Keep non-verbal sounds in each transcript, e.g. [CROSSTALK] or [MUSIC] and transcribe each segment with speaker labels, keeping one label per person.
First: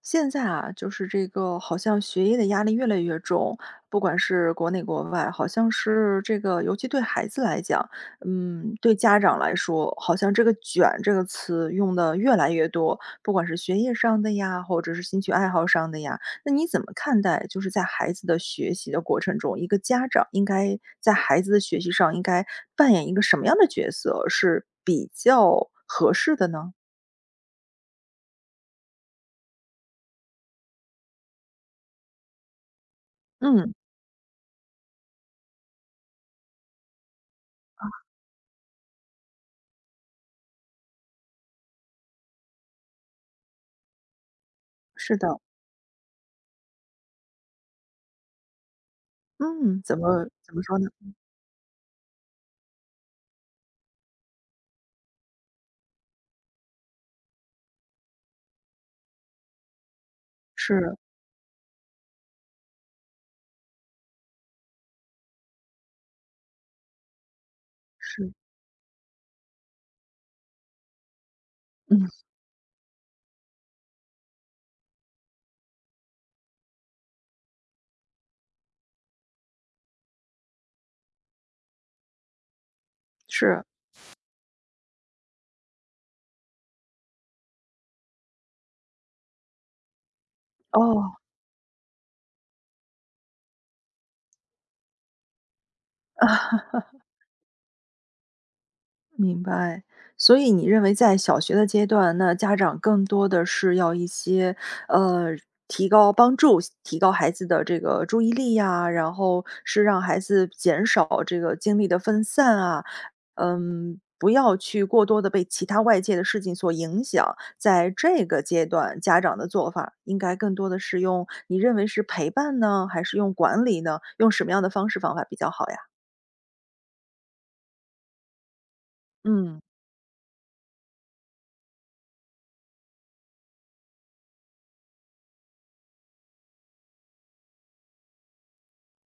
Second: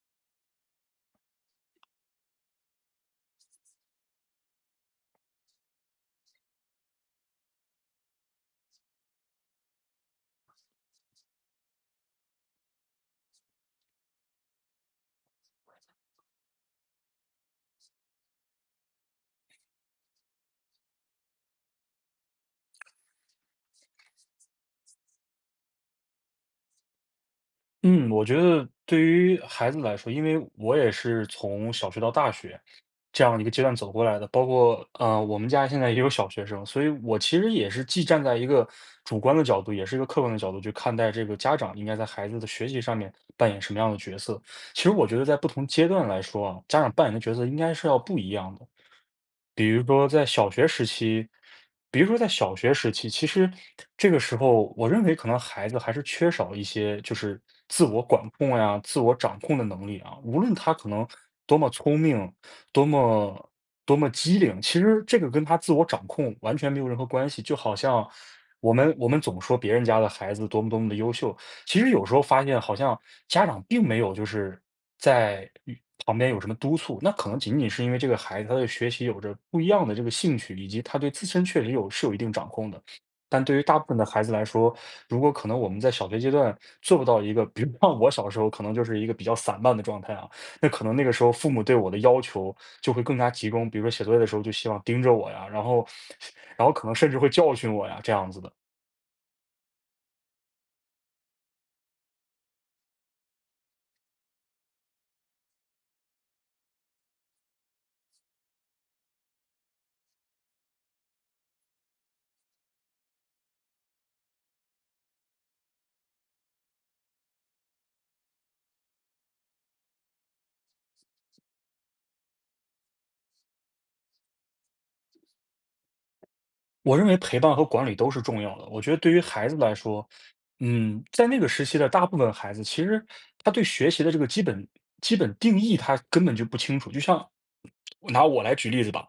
Speaker 1: 现在啊，就是这个好像学业的压力越来越重，不管是国内国外，好像是这个，尤其对孩子来讲，对家长来说，好像这个"卷"这个词用的越来越多，不管是学业上的呀，或者是兴趣爱好上的呀。那你怎么看待，就是在孩子的学习的过程中，一个家长应该在孩子的学习上应该扮演一个什么样的角色是比较合适的呢？
Speaker 2: 嗯，我觉得对于孩子来说，因为我也是从小学到大学这样一个阶
Speaker 1: 嗯，
Speaker 2: 段走过来的，包括我们家现在也有小学生，所以我其实也是既站在一个主观的角度，也是一个客观的角度去看待这个家长应该在孩子的学习上面扮演什么样的角色。其实我
Speaker 1: 是
Speaker 2: 觉得在
Speaker 1: 的，
Speaker 2: 不同阶段来说啊，家长扮演的角色应该是要不一样的。比
Speaker 1: 嗯，
Speaker 2: 如
Speaker 1: 怎
Speaker 2: 说在
Speaker 1: 么
Speaker 2: 小
Speaker 1: 怎么
Speaker 2: 学
Speaker 1: 说
Speaker 2: 时
Speaker 1: 呢？
Speaker 2: 期，比如说在小学时期，其实这个时候，我认为可能孩子还是缺少一些就是自我管控呀、自我掌控的能力啊。无论他可
Speaker 1: 是，
Speaker 2: 能多么聪明、多么多么机灵，其实这个跟他自我掌控完全没有任何关系。就好像
Speaker 1: 是，
Speaker 2: 我们总说别人家的孩子多么多么的优秀，其实有
Speaker 1: 嗯，
Speaker 2: 时候发现好像家长并没有就是在与旁边有什么督促，那可能仅仅是因为这个孩子他的学习有着不一样的这个兴趣，以及他对自身确实是有一定掌控的。但对于
Speaker 1: 是，
Speaker 2: 大部分的孩子来说，如果可能我们在小学阶段做不到一个，比如像我小时候可能就是一个比较散漫的状态啊，那可能那个
Speaker 1: 哦，
Speaker 2: 时候父母对我的要求就会更加集中，比如说写作业的时候就希望盯着我呀，然后可能甚至会教训我呀，这样子的。
Speaker 1: 明白。所以你认为在小学的阶段，那家长更多的是要一些，呃，帮助提高孩子的这个注意力呀，然后是让孩子减少这个精力的分散啊，嗯，不要去过多的被其他外界的事情所影响。在这个阶段，家长的做法应该更多的是用你认为是陪伴呢，还是用管理呢？用什么样的方式方法比较好呀？
Speaker 2: 我认为陪伴和管理都是重要的。我觉得对于孩子
Speaker 1: 嗯，
Speaker 2: 来说，嗯，在那个时期的大部分孩子，其实他对学习的这个基本定义，他根本就不清楚。就像拿我来举例子吧，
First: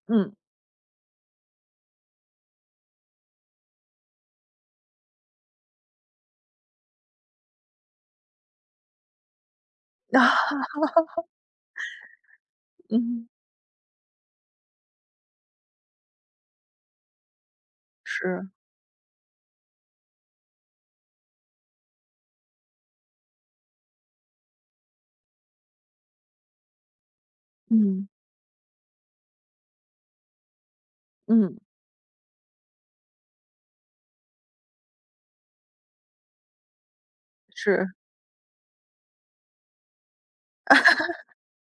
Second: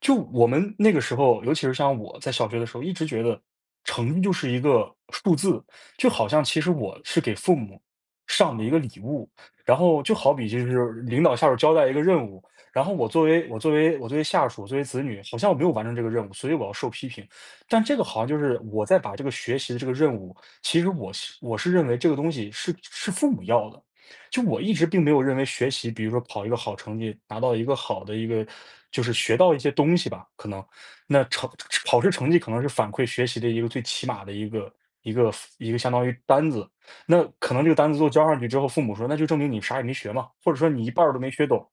Speaker 2: 就
Speaker 1: 嗯，
Speaker 2: 我们那个时候，尤其是像我在小学的时候，一直觉得成绩就是一个数字，就好像其实我是给父母上的一个礼物，然后就
Speaker 1: [LAUGHS] 啊
Speaker 2: 好比就是领导下属交代一个任务，然后我作
Speaker 1: 嗯，
Speaker 2: 为我作为我作为下属，作为子女，好像我没有完成这个任务，所以我要受批评。但这个好像就
Speaker 1: 是，
Speaker 2: 是我在把这个学习的这个任务，其实我是认为这个东西是父母要的，就我一直并没有认为学习，比如说考一个好成绩，拿到一个好
Speaker 1: 嗯，
Speaker 2: 的一个，就是学到一些东西吧，可能那成
Speaker 1: 嗯，
Speaker 2: 考试成绩可能是反馈学习的一个最起码的一个一个相当于单子。那可能这个单
Speaker 1: 是，
Speaker 2: 子都交上去之后，父母说那就证明你啥也没学嘛，或者说你一半儿都没学懂。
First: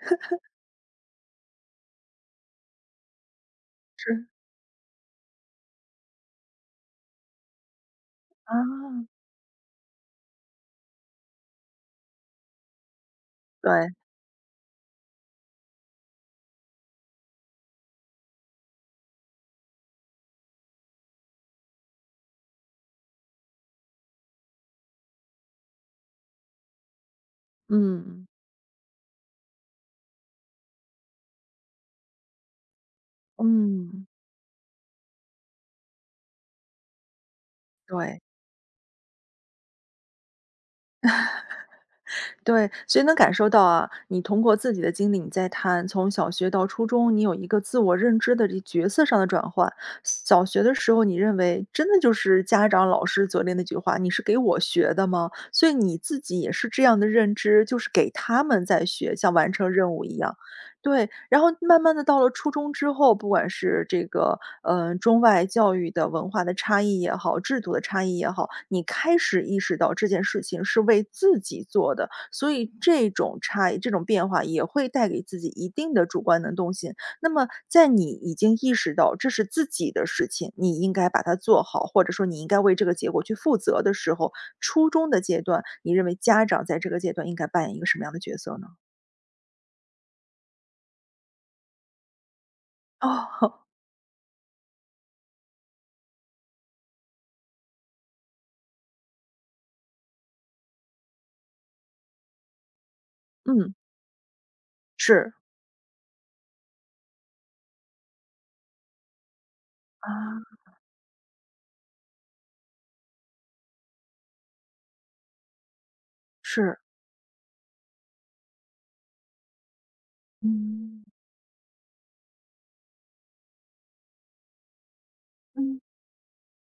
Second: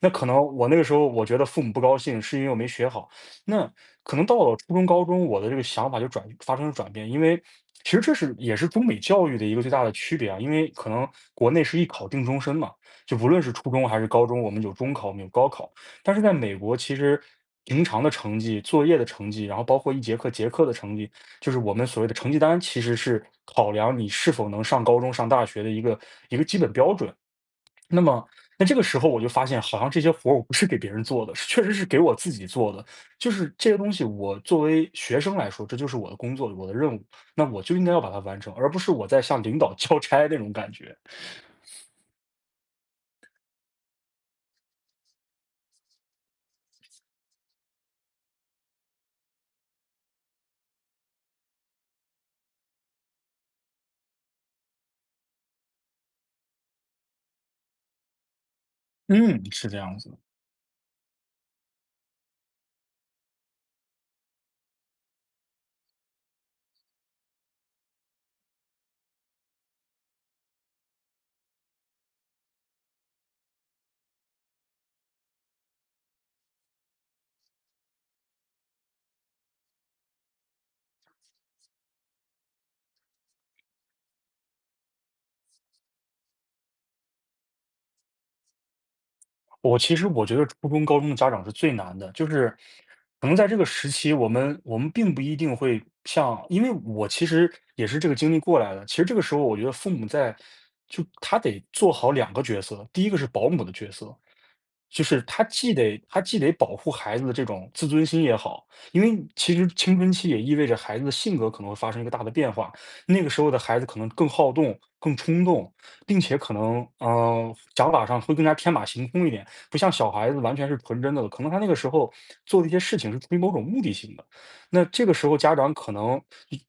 Speaker 2: 那可能我那个时候我觉得父母不高兴，是因为我没学好。那可能
Speaker 1: 是，
Speaker 2: 到了初中、高中，我的这个想法就发生了转变，因为其实也
Speaker 1: 啊，
Speaker 2: 是中美教育的一个最大的区别啊，因为可能国内是一考定终身嘛，就不论是初中
Speaker 1: 对，
Speaker 2: 还是高中，我们有中考，我们有高考，但是在美国其实，平常的成绩、作业的成绩，然后包括一节课结课的成绩，就是我们所谓的成绩单，其实是考量你是否能上高中、上大学的一个一个基本标准。那
Speaker 1: 嗯，
Speaker 2: 么，那这个时候我就发现，好像这些活儿我不是给别人做的，是确实是给我自己做的。就是这些东西，
Speaker 1: 嗯，
Speaker 2: 我作为学生来说，这就是我的工作，我的任务，那我就应该要把它
Speaker 1: 对。
Speaker 2: 完成，而不是我在向领导 [LAUGHS] 交差那种感觉。
Speaker 1: 对，所以能感受到啊，你通过自己的经历，你在谈从小学到初中，你有一个自我认知的这角色上的转换。小学的时候，你认为真的就是家长、老师责令那句话，你是给我学的吗？所以你自己也是这样的认知，就是给他们在学，像
Speaker 2: 嗯，
Speaker 1: 完成
Speaker 2: 是这
Speaker 1: 任
Speaker 2: 样
Speaker 1: 务一
Speaker 2: 子。
Speaker 1: 样。对，然后慢慢的到了初中之后，不管是这个中外教育的文化的差异也好，制度的差异也好，你开始意识到这件事情是为自己做的，所以这种差异、这种变化也会带给自己一定的主观能动性。那么在你已经意识到这是自己的事情，你应该把它做好，或者说你应该为这个结果去负责的时候，初中的阶段，你认为家长在这个阶段应该扮演一个什么样的角色呢？
Speaker 2: 我其实我觉得初中、高中的家长是最难的，就是可
Speaker 1: 哦，
Speaker 2: 能在这
Speaker 1: [LAUGHS]
Speaker 2: 个时期，我们并不一定会像，因为我其实也是这个经历过来的。其实这个时候，我觉得父母在就他得做好两个角色，第一个是保姆的
Speaker 1: 嗯，
Speaker 2: 角色，就是
Speaker 1: 是，
Speaker 2: 他既得保护孩子的这种自尊心也好，因为其实青春期也意
Speaker 1: 啊，
Speaker 2: 味着孩子的性格可能会发生一个大的变化，那个时候的孩子可能更好动、更冲动，并且可
Speaker 1: 是，
Speaker 2: 能想法上会更加天马行空一点。不像小孩子完全是纯
Speaker 1: 嗯，
Speaker 2: 真的了，可能他那个时候做的一些事情是出于某种目的性的。那这个时候家长
Speaker 1: 嗯，
Speaker 2: 可能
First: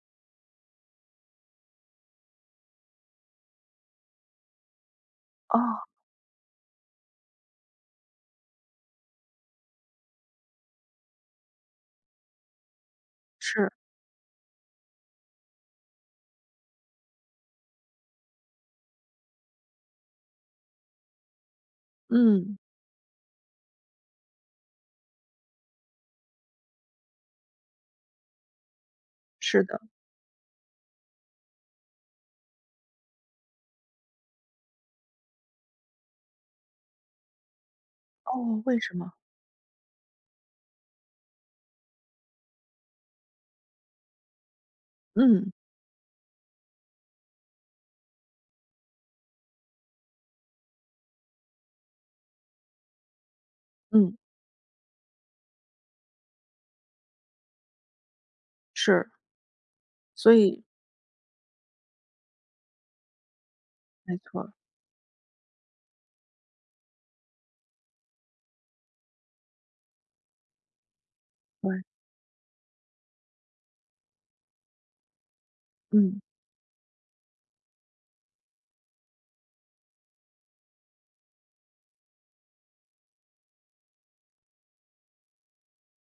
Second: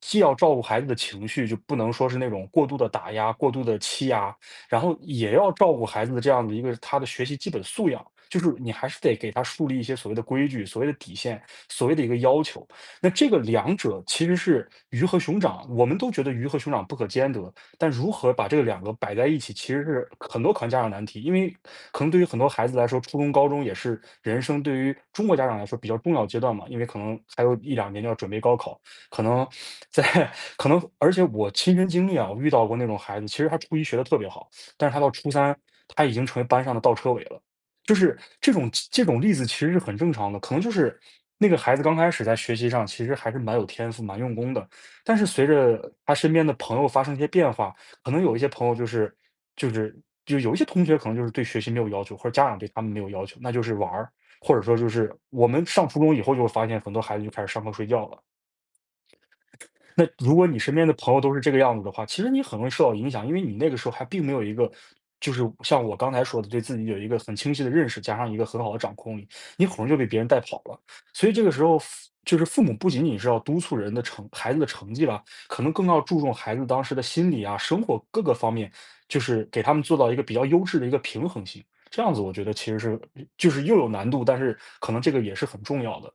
Speaker 2: 既要照顾孩子的情绪，就不能说是那种过度的打压、过度的欺压，然后也要照顾
Speaker 1: 哦，
Speaker 2: 孩子的这样的一个他的学习基本素养。就是你还是得给他树立一些所谓的规矩、所谓的底线、所谓的一个要求。那这个
Speaker 1: 是，
Speaker 2: 两者其实是鱼和熊掌，我们都觉得鱼和熊掌不可兼得，但如何把这两个摆在一起，其实是很多可能家长难题，因为可能对于很多
Speaker 1: 嗯，
Speaker 2: 孩子来说，初中、高中也是人生对于中国家长来说比较重要的阶段嘛，因为可能还有一两年就要准备高考，可能
Speaker 1: 是的，
Speaker 2: 在 [LAUGHS] 可能，而且我亲身经历啊，我遇到过那种孩子，其实他初一学的特别好，但是他到初三，他已经成为班上的倒车尾了。就是这
Speaker 1: 哦，
Speaker 2: 种
Speaker 1: 为什
Speaker 2: 这
Speaker 1: 么？
Speaker 2: 种例子其实是很正常的，可能就是那个孩子刚开始在学习上其实还是蛮有天赋、蛮用功的，但是随
Speaker 1: 嗯，
Speaker 2: 着他身边的朋友发生一些变化，可能有一些朋友就是就有一些同学可能就是对学习没有要求，或者家长对他们没有要求，那就是玩儿，
Speaker 1: 嗯，
Speaker 2: 或者说就是我们上初中以后就会发现很多孩子就开始上课睡觉了。
Speaker 1: 是，
Speaker 2: 那
Speaker 1: 所
Speaker 2: 如果你
Speaker 1: 以
Speaker 2: 身边的朋友都是这个样子的话，其实你很容易受到影响，因为你那个时候还
Speaker 1: 没
Speaker 2: 并没有
Speaker 1: 错，
Speaker 2: 一个，就是像我刚才说的，对自己有一个很清晰的认识，加上一个很好的掌控力，你很容易就被别人带跑了。所以这个时候，
Speaker 1: 对，
Speaker 2: 父就是父母不仅仅是要督促人的成孩子的成绩了，可能更要
Speaker 1: 嗯。
Speaker 2: 注重孩子当时的心理啊、生活各个方面，就是给他们做到一个比较优质的一个平衡性。这样子，我觉得其实是就是又有难度，但是可能这个也是很重要的。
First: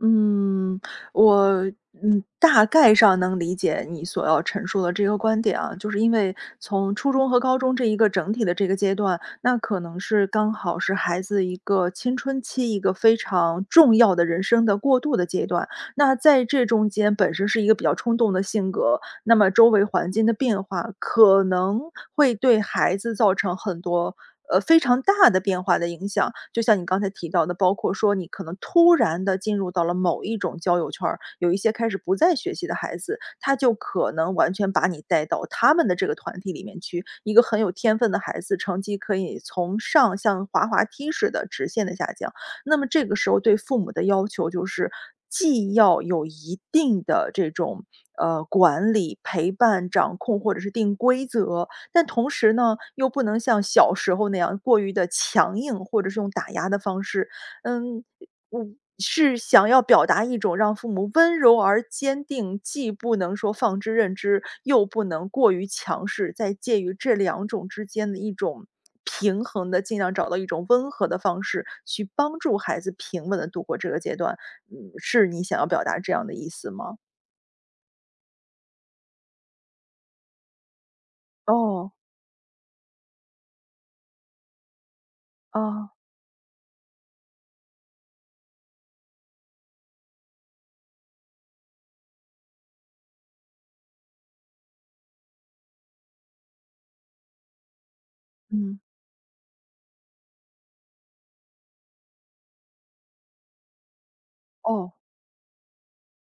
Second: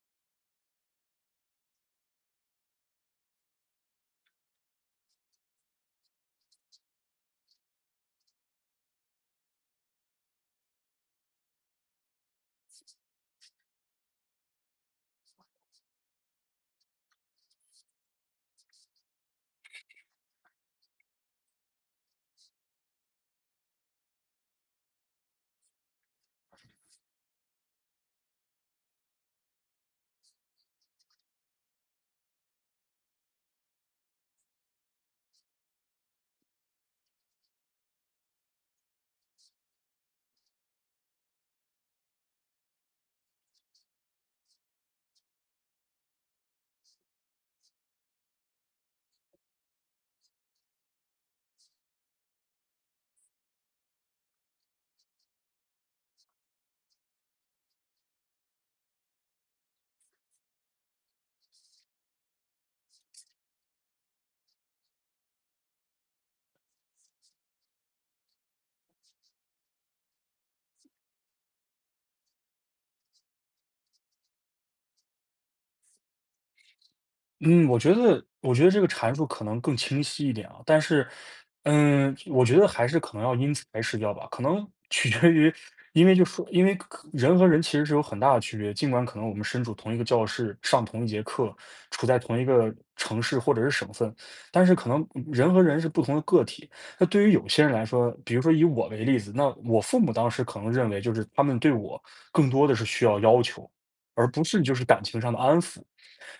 Speaker 1: 嗯，我大概上能理解你所要陈述的这个观点啊，就是因为从初中和高中这一个整体的这个阶段，那可能是刚好是孩子一个青春期一个非常重要的人生的过渡的阶段。那在这中间本身是一个比较冲动的性格，那么周围环境的变化可能会对孩子造成很多非常大的变化的影响。就像你刚才提到的，包括说你可能突然的进入到了某一种交友圈儿，有一些开始不再学习的孩子，他就可能完全把你带到他们的这个团体里面去。一个很有天分的孩子，成绩可以从上像滑滑梯似的直线的下降，那么这个时候对父母的要求就是，既要有一定的这种，管理、陪伴、掌控或者是定规则，但同时呢，又不能像小时候那样过于的强硬，或者是用打压的方式。嗯，我是想要表达一种让父母温柔而坚定，既不能说放之任之，又不能过于强势，在介于这两种之间的一种平衡的，尽量找到一种温和的方式，去帮助孩子平稳的度过这个阶段。嗯，是你想要表达这样的意思吗？
Speaker 2: 嗯，我觉得这个阐述可能更清晰一点啊，但是，
Speaker 1: 哦，
Speaker 2: 嗯，我觉得还是可能要因材施教吧，可能取决于，
Speaker 1: 哦，
Speaker 2: 因为就说，因为可人和人其实是有很大的区别，尽管可能我们身处同一个教室，上同一节课，处在同一个城市或者是省份，但是可能人和人是不同的个体。那对于有些人来说，比如说以
Speaker 1: 嗯，
Speaker 2: 我为例子，那我父母当时可能认为就是他们对我更多的是需要要求，而不是就是
Speaker 1: 哦，
Speaker 2: 感情上的安抚。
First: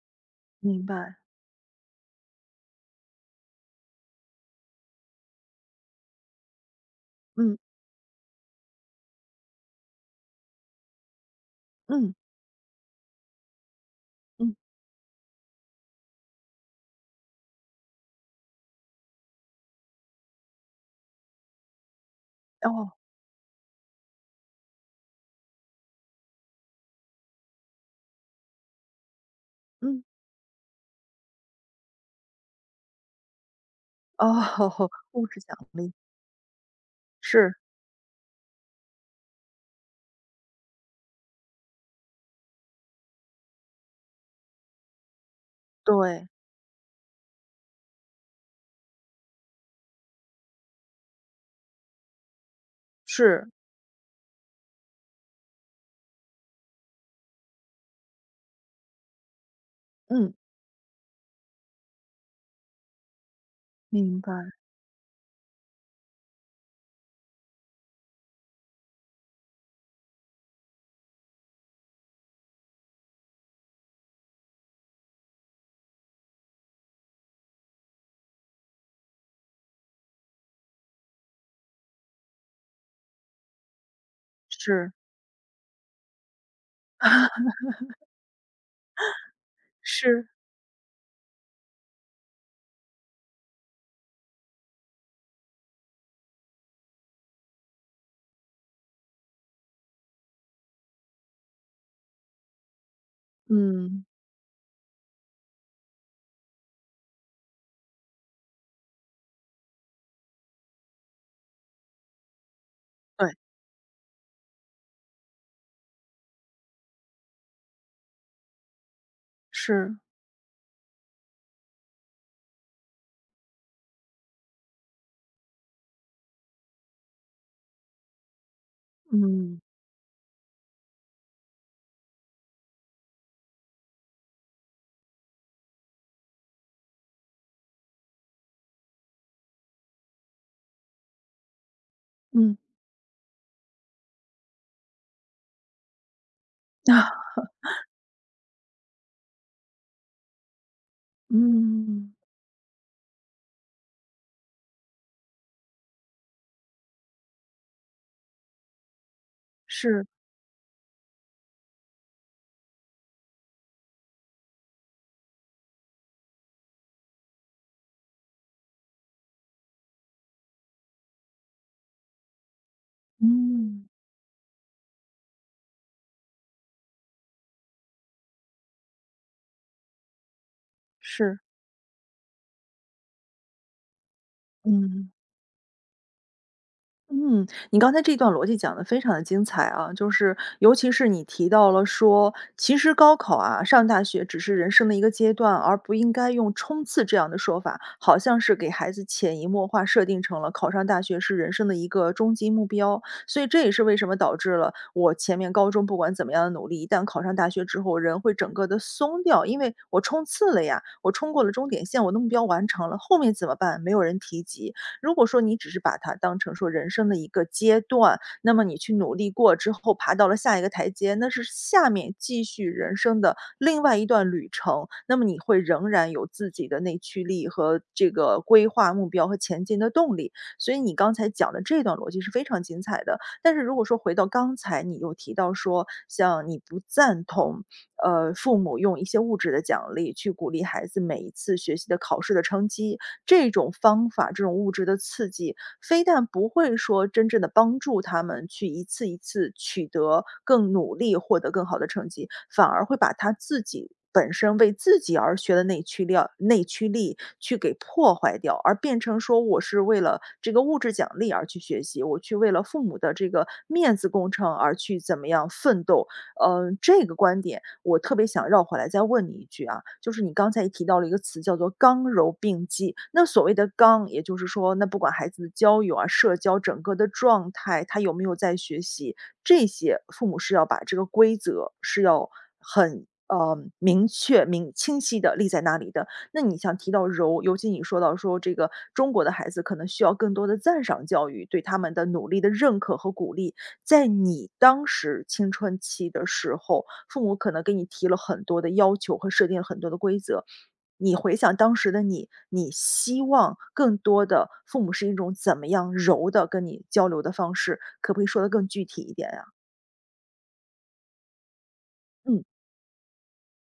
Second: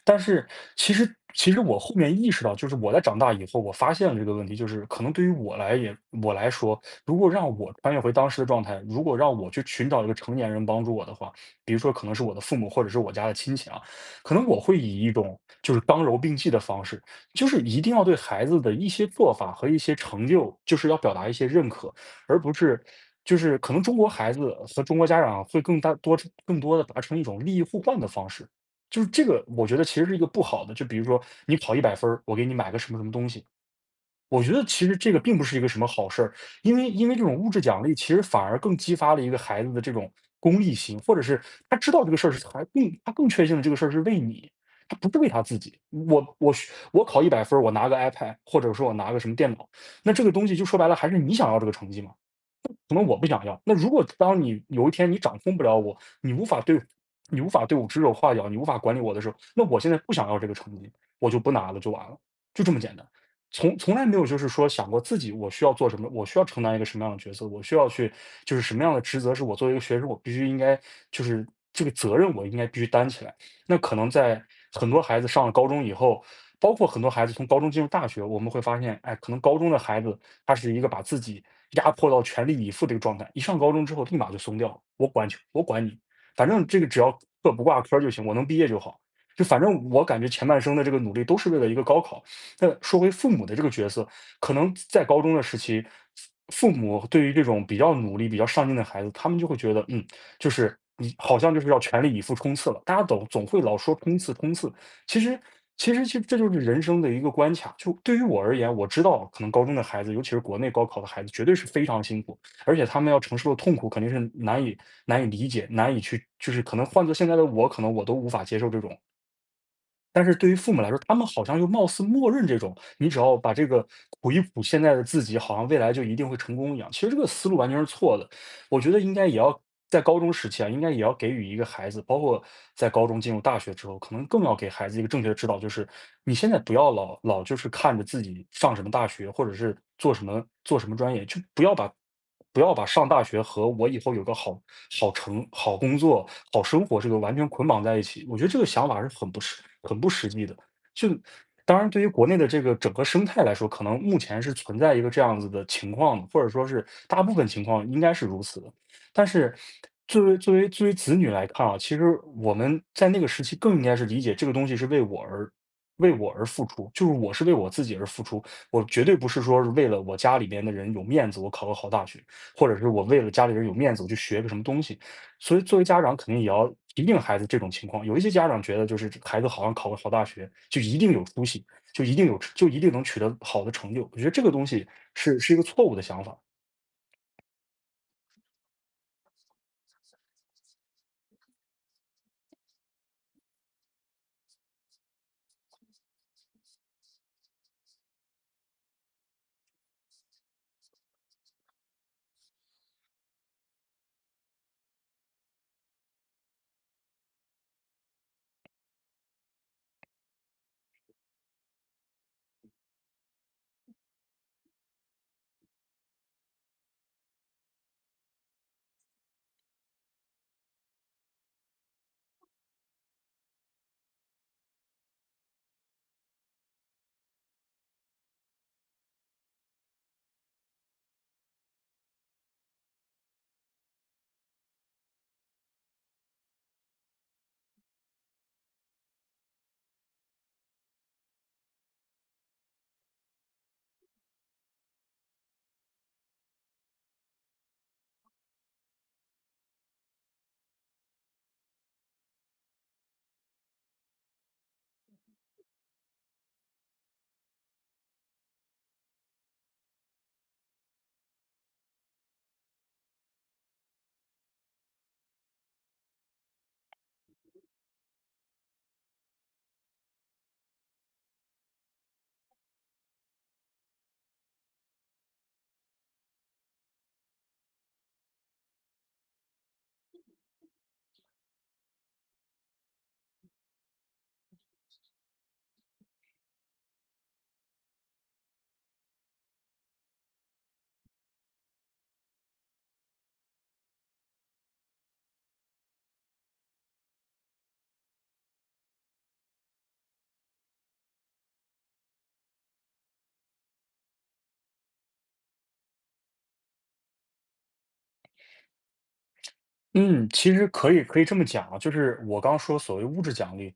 Speaker 2: 但是
Speaker 1: 明
Speaker 2: 其实
Speaker 1: 白，
Speaker 2: 其实我后面意识到，就是我在长大以后，我发现了这个问题，就是可能对于我来说，如果
Speaker 1: 嗯，
Speaker 2: 让我穿越回当时的状态，如果让我去寻找一个成年人帮助我的话，比如说可
Speaker 1: 嗯，
Speaker 2: 能是我的父母或者是我家的亲戚啊，可能
Speaker 1: 嗯，
Speaker 2: 我会以一种就是刚柔并济的方式，就是一定要对孩子的一些做法和一些成就，就是要表达一些认可，而不是。
Speaker 1: 哦，
Speaker 2: 就是可能中国孩子和中国家长会更多的达成一种利益互换的方式，就是这个，我觉得其
Speaker 1: 嗯，
Speaker 2: 实是一个不好的。就比如说你考一百分儿我给你买个什么什么东西，
Speaker 1: 哦，
Speaker 2: 我觉得其
Speaker 1: [LAUGHS]
Speaker 2: 实这个
Speaker 1: 物
Speaker 2: 并
Speaker 1: 质
Speaker 2: 不
Speaker 1: 奖
Speaker 2: 是一个什么
Speaker 1: 励，
Speaker 2: 好事儿。因为这种物
Speaker 1: 是，
Speaker 2: 质奖励，其实反而更激发了一个孩子的这种功利心，或者是他知道这个事儿是他更确信了这个事儿是为你，他不是为他自己。我
Speaker 1: 对，
Speaker 2: 我学我考一百分儿我拿个 iPad，或者说我拿个什么电脑，那这个东西就说白了还是你想要这个成绩嘛。可能我不想
Speaker 1: 是，
Speaker 2: 要。那如果当你有一天你掌控不了我，你无法对你无法对我指手画脚，你无法管理我的时候，那我现在不想
Speaker 1: 嗯。
Speaker 2: 要这个成绩，我就不拿了，就完了，就这么简单。从来没
Speaker 1: 明
Speaker 2: 有
Speaker 1: 白，
Speaker 2: 就是说想过自己我需要做什么，我需要承担一个什么样的角色，我需要去就是什么样的职责是我作为一个学生我必须应该就是这个责任我应该必须担起来。那可能在很多孩子上了高中以后，包括很多孩子从高中进入大学，我们会发现，哎，可能高中的孩子他是一个把自己压迫到全力以赴这个状态。一上高中之后，立马就松掉了，
Speaker 1: 是，
Speaker 2: 我管球我管你，反正这个只要课不挂科就行，我能毕业就好。就反正我感
Speaker 1: 是，
Speaker 2: 觉前半生的这个努力都是为了一个高考。那说回父母的这个角色，可能在高中的时期，父母对于这种比较努力、比较上进的孩子，他们就会觉得，嗯，就是你好像就是要全力以赴冲刺了。大家总会老说
Speaker 1: 嗯，
Speaker 2: 冲刺、冲刺，其实其实这就是人生的一个关卡。就对于我而言，我知道可能高中的孩子，尤其是国内高考的孩子，绝对是非常辛苦，而且他们要
Speaker 1: 对，
Speaker 2: 承受的痛苦肯定是难以理解、难以去，就是可能换做现在的我，可能我都无法接受这种。
Speaker 1: 是，
Speaker 2: 但是对于父母来说，他们好像又貌似默认这种，你只要把这个谱一谱，现在的自己好像未来就一定会成功一样。其实这个思路完全是错的。我觉得应该也
Speaker 1: 嗯，
Speaker 2: 要在高中时期啊，应该也要给予一个孩子，包括在高中进入大学之后，可能更要给孩子一个正确的指导，就是你现在不要老就是看着自己上什么大学，或者是做什么专业，就不要把
Speaker 1: 嗯，
Speaker 2: 不要把上大学和我以后有个好好成好工作、好生活这
Speaker 1: 啊，
Speaker 2: 个完全捆绑在一起。我觉得这个想法是很不实际的。就当然，对于
Speaker 1: 嗯，
Speaker 2: 国内的这个整个生态来说，可能目前是存在一个这样子的情况的，或者说是大部分情况应该是如此的。但是，
Speaker 1: 是，
Speaker 2: 作为子女来看啊，其实我们在那个时期更应该是理解这个东西是为我而付出，就是我是为我自己而付出，我绝对不是说是为了我家里边的人有面子，我考个好大学，或者是我为了家里人有
Speaker 1: 嗯，
Speaker 2: 面子，我去学个什么东西。所以作为家长肯定也要提醒孩子这种情况。有一些家长觉得就是这孩子好像考个好大学就一定有
Speaker 1: 是，
Speaker 2: 出息，就一定能取得好的成就，我觉得这个东
Speaker 1: 嗯，是，
Speaker 2: 西
Speaker 1: 嗯。
Speaker 2: 是一个错误的想法。
Speaker 1: 嗯，你刚才这段逻辑讲的非常的精彩啊，就是尤其是你提到了说，其实高考啊，上大学只是人生的一个阶段，而不应该用冲刺这样的说法，好像是给孩子潜移默化设定成了考上大学是人生的一个终极目标。所以这也是为什么导致了我前面高中不管怎么样的努力，一旦考上大学之后，人会整个的松掉，因为我冲刺了呀，我冲过了终点线，我的目标完成了，后面怎么办？没有人提及。如果说你只是把它当成说人生的一个阶段，那么你去努力过之后，爬到了下一个台阶，那是下面继续人生的另外一段旅程。那么你会仍然有自己的内驱力和这个规划目标和前进的动力。所以你刚才讲的这段逻辑是非常精彩的。但是如果说回到刚才你又提到说，像你不赞同，父母用一些物质的奖励去鼓励孩子每一次学习的考试的成绩，这种方法，这种物质的刺激，非但不会说真正的帮助他们去一次一次取得更努力，获得更好的成绩，反而会把他自己本身为自己而学的内驱力去给破坏掉，而变成说我是为了这个物质奖励而去学习，我去为了父母的这个面子工程而去怎么样奋斗。这个观点我特别想绕回来再问你一句啊，就是你刚才也提到了一个词叫做"刚柔并济"。那所谓的"刚"，也就是说，那不管孩子的交友啊、社交整个的状态，他有没有在学习，这些父母是要把这个规则是要很明确、明清晰的立在那里的。那你像提到柔，尤其你说到说这个中国的孩子可能需要更多的赞赏教育，对他们的努力的认可和鼓励。在你当时青春期的时候，父母可能给你提了很多的要求和设定了很多的规则。你回想当时的你，你希望更多的父母是一种怎么样柔的跟你交流的方式？可不可以说的更具体一点呀？
Speaker 2: 嗯，其实可以这么讲啊，就是我
Speaker 1: 嗯，
Speaker 2: 刚说所谓物质奖励，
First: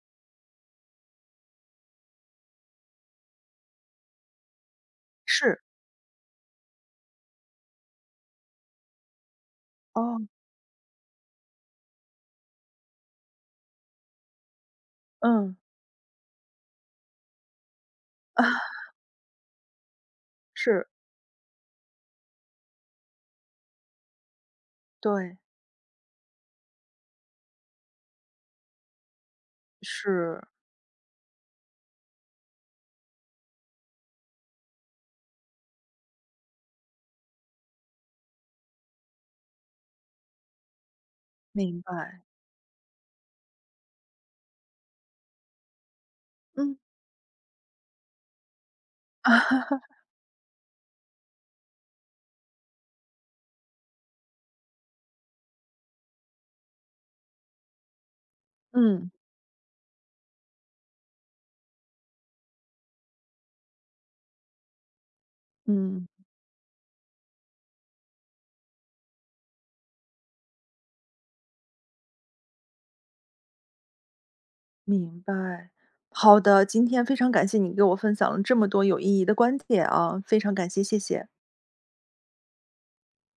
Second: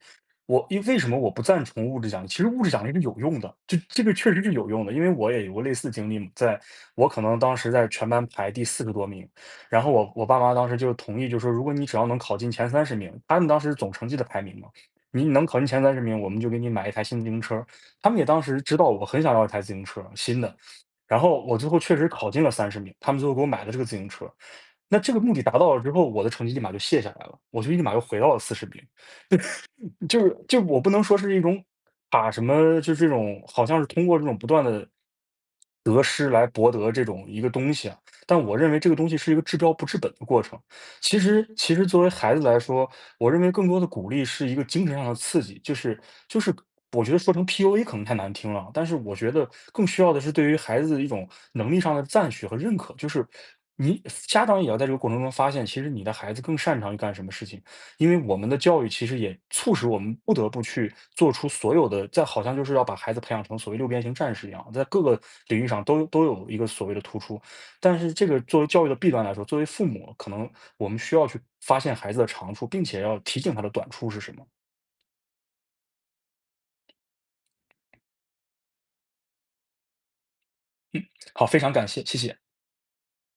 Speaker 2: 我因为为什么我不赞成物质奖励？其实物质奖励是有用的，就这个确实是有用的，因为我也有
Speaker 1: 是，
Speaker 2: 过类似的经历嘛，在我可能当时在全班排第40多名，然后我
Speaker 1: 哦，
Speaker 2: 我爸妈当时就同意，就说如果你只要能考进前三十名，他们当时总成绩的排名嘛，你能
Speaker 1: 嗯，
Speaker 2: 考进前三十名，我们就给你买一台新自行车。他们也当
Speaker 1: 啊，
Speaker 2: 时知道我很想要一台自行车，新的，
Speaker 1: 是，
Speaker 2: 然后我最后确实考进了三十名，他们最后给我买了这个自行车。那这个目
Speaker 1: 对，
Speaker 2: 的达到了之后，我的成绩立马就卸下来了，我就立马又回到了40名。就是
Speaker 1: 是，
Speaker 2: 就我不能说是一种卡什么，就是这种好像是通过这种不断的得失来博得这种一个东西啊。但我认为这个东西是一个治标不治本的过程。其实，其
Speaker 1: 明
Speaker 2: 实作为
Speaker 1: 白，
Speaker 2: 孩子来说，我认为更多的鼓励是一个精神上的刺激，就是
Speaker 1: 嗯，
Speaker 2: 我觉得说成 PUA 可能太难听了啊，但是我觉得更
Speaker 1: [LAUGHS]
Speaker 2: 需要的是对于孩子的一种能力上的赞许和认可，就是。你家长也要在这个过程中发现，其实你的孩子更擅长于干什么事情。因为我们的教育其
Speaker 1: 嗯，
Speaker 2: 实也促使我们不得不去做出所有的，在好像就是要把孩子培养成所谓六边形战士一样，在各个领域上都
Speaker 1: 嗯。
Speaker 2: 都有一个所谓的突出。但是这个作为教育的弊端来说，作为父母，可能我们需要去发现孩子的长处，并且要提醒他的短处是什么。
Speaker 1: 明白，好的，今天非常感谢你给我分享了这么多有意义的观点啊，非常感谢，谢谢。
Speaker 2: 好，非常感谢，谢谢。